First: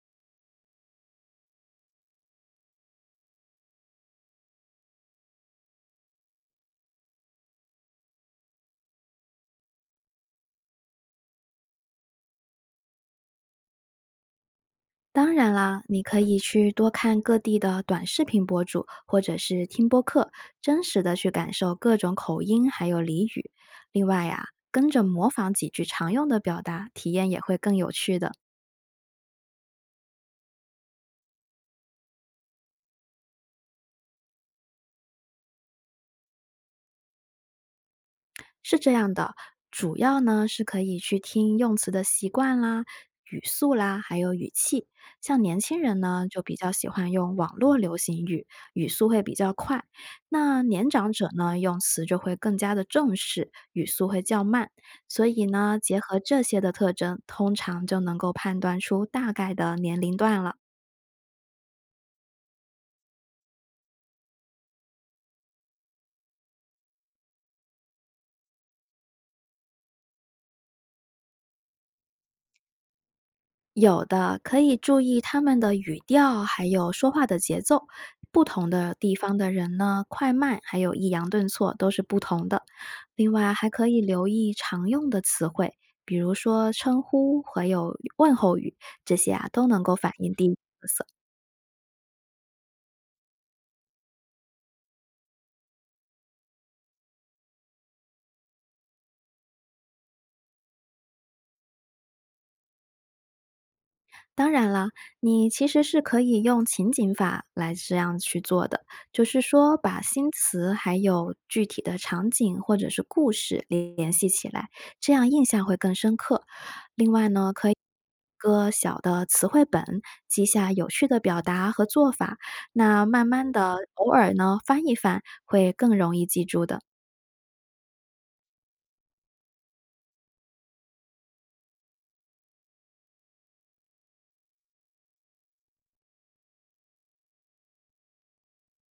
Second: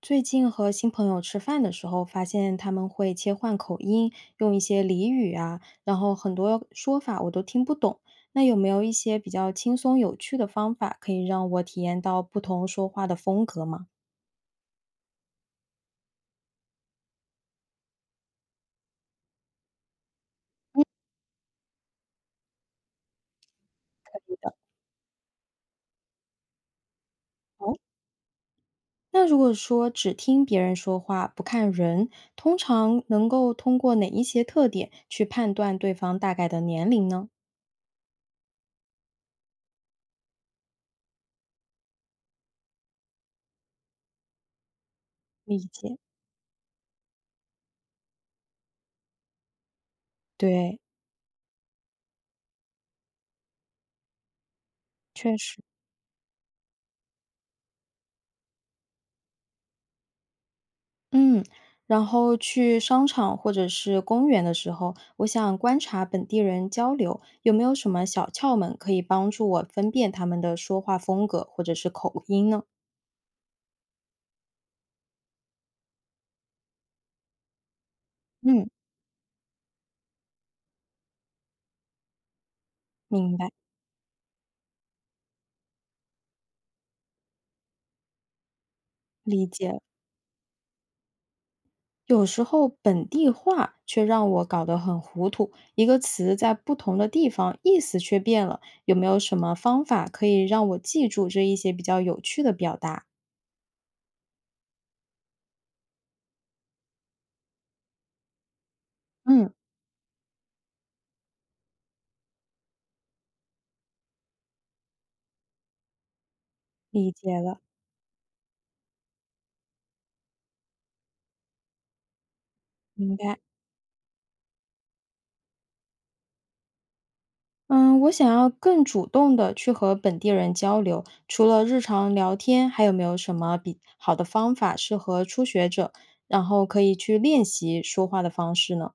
最近和新朋友吃饭的时候，发现他们会切换口音，用一些俚语啊，然后很多说法我都听不懂。那有没有一些比较轻松有趣的方法，可以让我体验到不同说话的风格吗？当然啦，你可以去多看各地的短视频博主，或者是听播客，真实的去感受各种口音还有俚语。另外呀、跟着模仿几句常用的表达，体验也会哦，更有趣的。那如果说只听别人说话，不看人，通常能够通过哪一些特点去判断对方大概的年龄呢？是这样的，主要呢是可以去听用词的习惯啦、语速啦，还有语气。像年理轻解。人呢，就比较喜欢用网络流行语，语速会比较快；那对，年长者呢，用词就会更加的正式，语速会较慢。所确以实。呢，结合这些的特征，通常就能够判断出大概的年龄段了。嗯，然后去商场或者是公园的时候，我想观察本地人交流，有没有什么小窍门可以帮助我分辨他们的说话风格或者是口音呢？有的，可以注意他们的语调，还有说话的节奏。不嗯，同的地方的人呢，快慢还有抑扬顿挫都是不同的。另明白，外，还可以留意常用的词汇，比如说称呼还有问候语，这些啊理都解了。能够反映地域特色。有时候本地话却让我搞得很糊涂，一个词在不同的地方意思却变了，有没有什么方法可以让我记住这一些比较有趣的表达？当然了，你其实是可以用情景法来这样去做的，就是嗯，说把新词还有具体的场景或者是故事联系起来，这样印象会更深刻。另理外解呢，了，可以个小的词汇本，记下有趣的表达和做法，那明慢白。慢的偶尔呢翻一翻，会更容易记住的。嗯，我想要更主动的去和本地人交流，除了日常聊天，还有没有什么比好的方法适合初学者，然后可以去练习说话的方式呢？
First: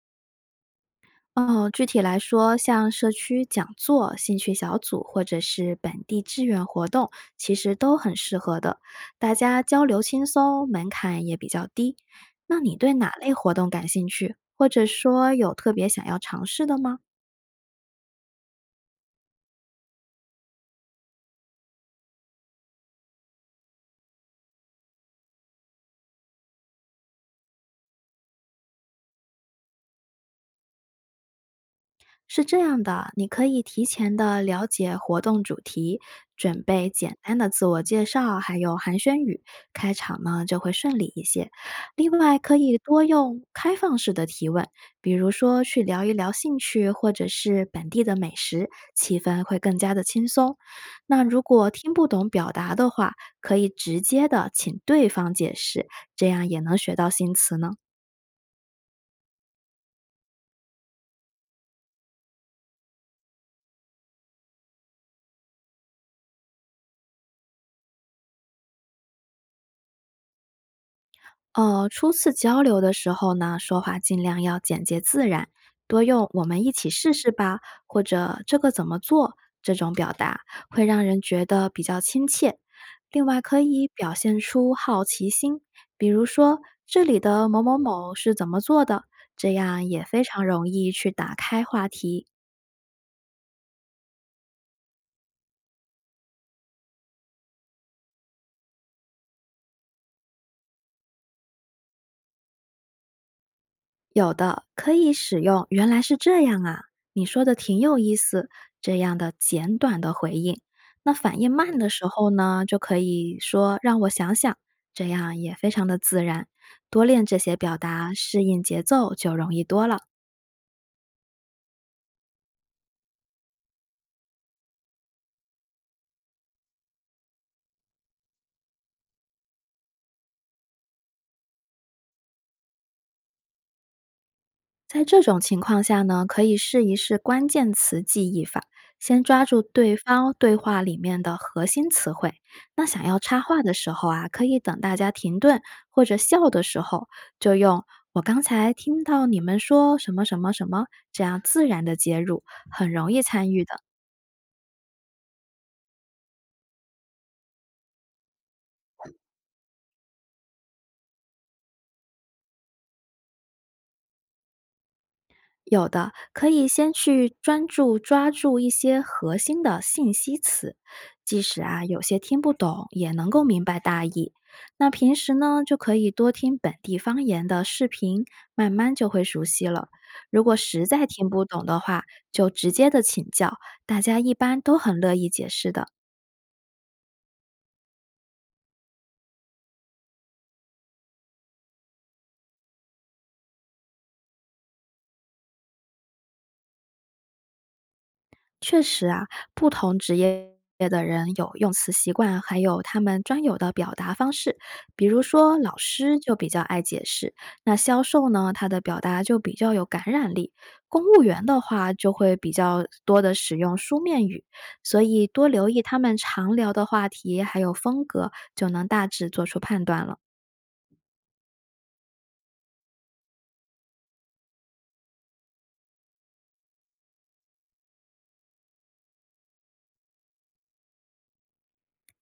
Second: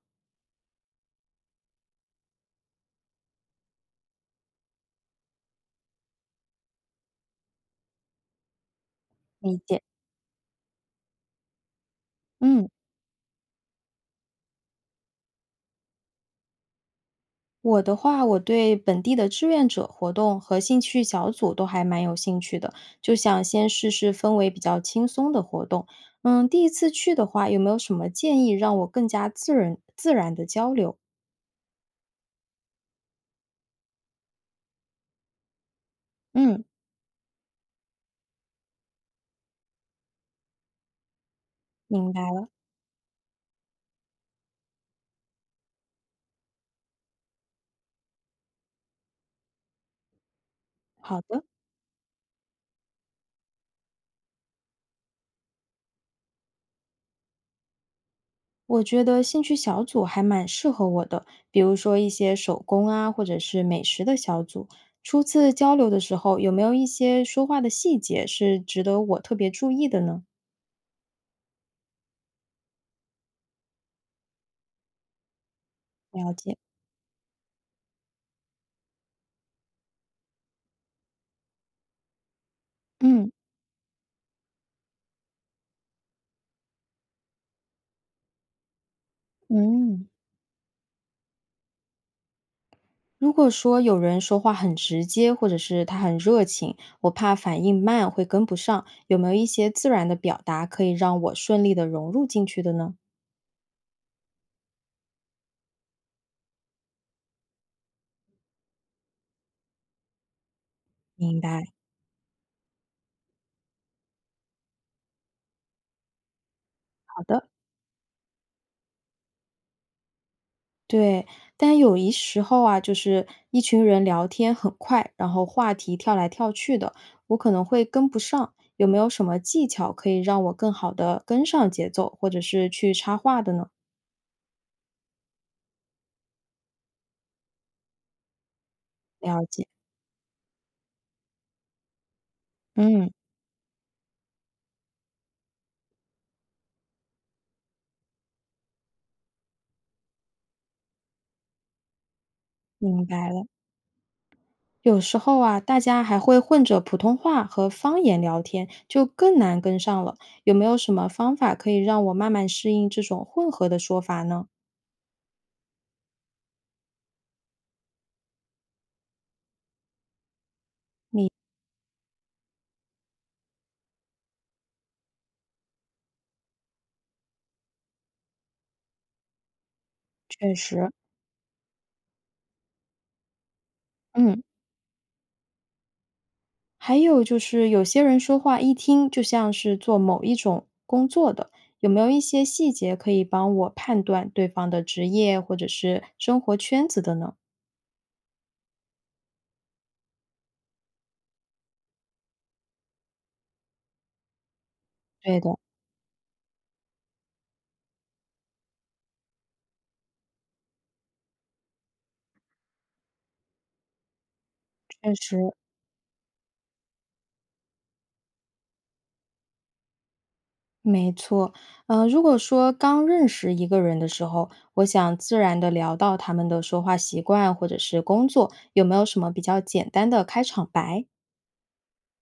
哦，具体来说，像社区讲座、兴趣小组或者是本地志愿活动，其实都很适合的。大理家解。交流轻松，门槛也比较低。那嗯，你对哪类活动感兴趣，或者说有特别想要尝试的吗？我的话，我对本地的志愿者活动和兴趣小组都还蛮有兴趣的，就想先试试氛围比较轻松的活动。嗯，第一次去的话，有没有什么建议让我更加自然的交流？是这样的，你可以提前的了解活动主题，准嗯，备简单的自我介绍，还有寒暄语，开场呢就会顺利一些。另明白外，了。可以多用开放式的提问，比如说去聊一聊兴趣或者是本地的美食，气氛会更加的轻松。好那如的。果听不懂表达的话，可以直接的请对方解释，这样也能学到新词呢。我觉得兴趣小组还蛮适合我的，比如说一些手工啊，或者是美食的小组。初次交流的时候，有没有一些说话的细节是值得我特别注意的呢？初次交流的时候呢，说话尽量要简洁自然，多用了“我解，们一起试试吧”或者“这个怎么做”这种表达，会让人觉得比较亲切。另嗯，外，可以表现出好奇心，比如说这里的某某某是怎么做的，这样也嗯，非常容易去打开话题。如果说有人说话很直接，或者是他很热情，我怕反应慢会跟不上，有没有一些自然的表达可以让我顺利的融入进去的呢？有的可以使用“原来是这样啊”，你说的挺有意思，这样的简短的回应。那反明应白，慢的时候呢，就可以说“让我想想”，这样也非常的自然。多好练这的。些表达，适应节奏就容易多了。对，但有一时候啊，就是一群人聊天很快，然后话题跳来跳去的，我可能会跟不上。有没有什么技巧可以让我更好的跟上节奏，或者是去插话的呢？在这种情况下呢，可以试一试关键词记忆法，先抓了住解，对方对话里面的核心词汇。那想嗯，要插话的时候啊，可以等大家停顿或者笑的时候，就用“我刚才听到你们说什么什么什么”这样自然的接入，很明容易白了。参与的。有时候啊，大家还会混着普通话和方言聊天，就更难跟上了。有没有什么方法可以让我慢慢适应这种混合的说法呢？有的，可以先去专注抓住一些核心的信息词，即使啊有些听不懂，也能够明白大意。那平时呢，就可以多听本地方言的视频，慢慢就会熟悉了。如确果实实，在听不懂的话，就直接的请教，大家一嗯。般都很乐意解释的。还有就是有些人说话一听就像是做某一种工作的，有没有一些细节可以帮我判断对方的职业或者是生活圈子的呢？确实啊，不同职业的人有用词习惯，还有他们专有的表达方式。比如对的，说，老师就比较爱解释，那销售呢，他的表达就比较有感染力。公务员的话，就会比较多的使用书面语，所确以多实留意他们常聊的话题还有风格，就能大致做出判断了。没错。如果说刚认识一个人的时候，我想自然的聊到他们的说话习惯或者是工作，有没有什么比较简单的开场白？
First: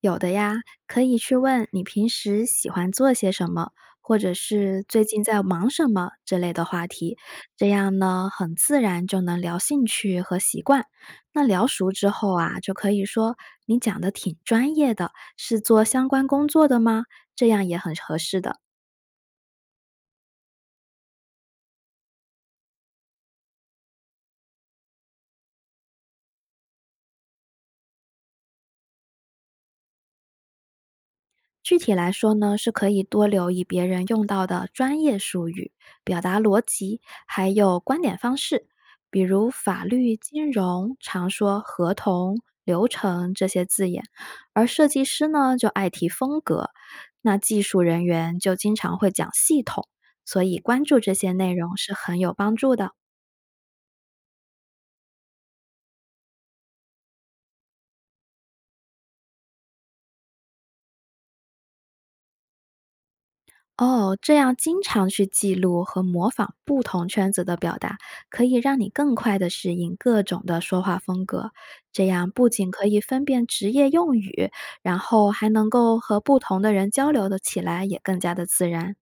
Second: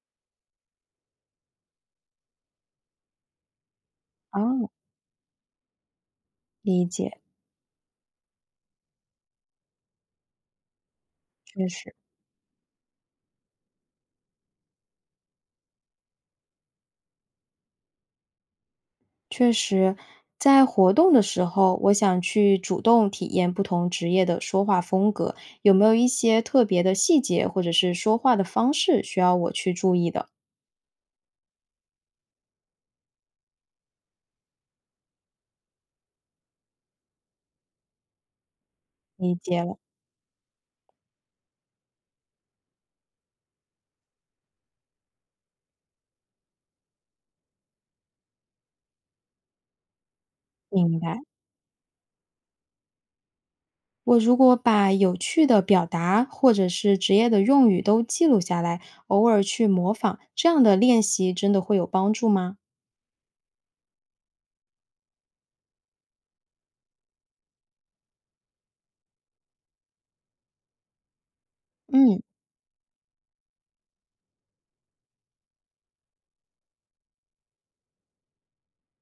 有的呀，可以去问你平时喜欢做些什么，或者哦，是最近在忙什么之类的理话解，题，这样呢，很自然就能聊兴趣和习惯。那聊确熟实。之后啊，就可以说你讲的挺专业的，是做相关工作的吗？这样也很合适的。确实，在活动的时候，我想去主动体验不同职业的说话风格，有没有一些特别的细节或者是说话的方式需要我去注意的？具体来说呢，是可以多留意别人用到的专业术语、表达逻辑，还有观点方式，比理如解了，法律、金融常说合同、流程这些字眼，而设计师呢就爱提风格，那技术人员就经常会讲系统，所以关注明这白。些内容是很有帮助的。我如果把有趣的表达或者是职业的用语都记录下来，偶尔去模仿，这样的练习真的会有帮助吗？哦，这样经常去记录和模仿不同圈子的表达，可以让你更快的适应各种的说话风格。这嗯。样不仅可以分辨职业用语，然后还能够和不同的人交流的起来，也更加的自然。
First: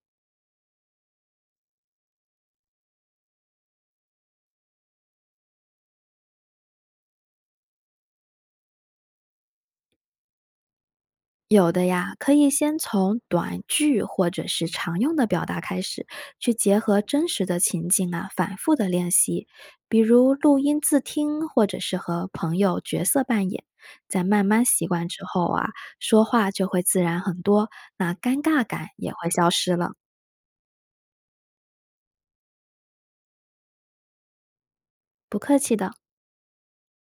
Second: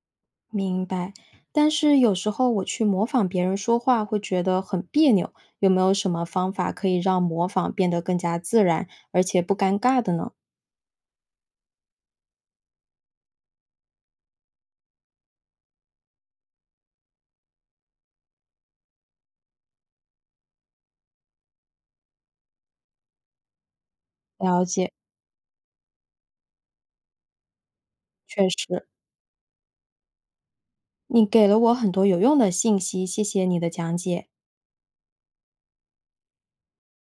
明白，但是有时候我去模仿别人说话会觉得很别扭，有没有什么方法可以让模仿变得更加自然，而且不尴尬的呢？有的呀，可以先从短句或者是常用的表达开始，去结合真实的情境啊，反复的练习。比如录音自听，或者是和朋友角色扮演，在慢慢了习解，惯之后啊，说话就会自然很多，那尴确尬实，感也会消失了。你给了我很多有用的信息，谢谢你的讲解。不客气的。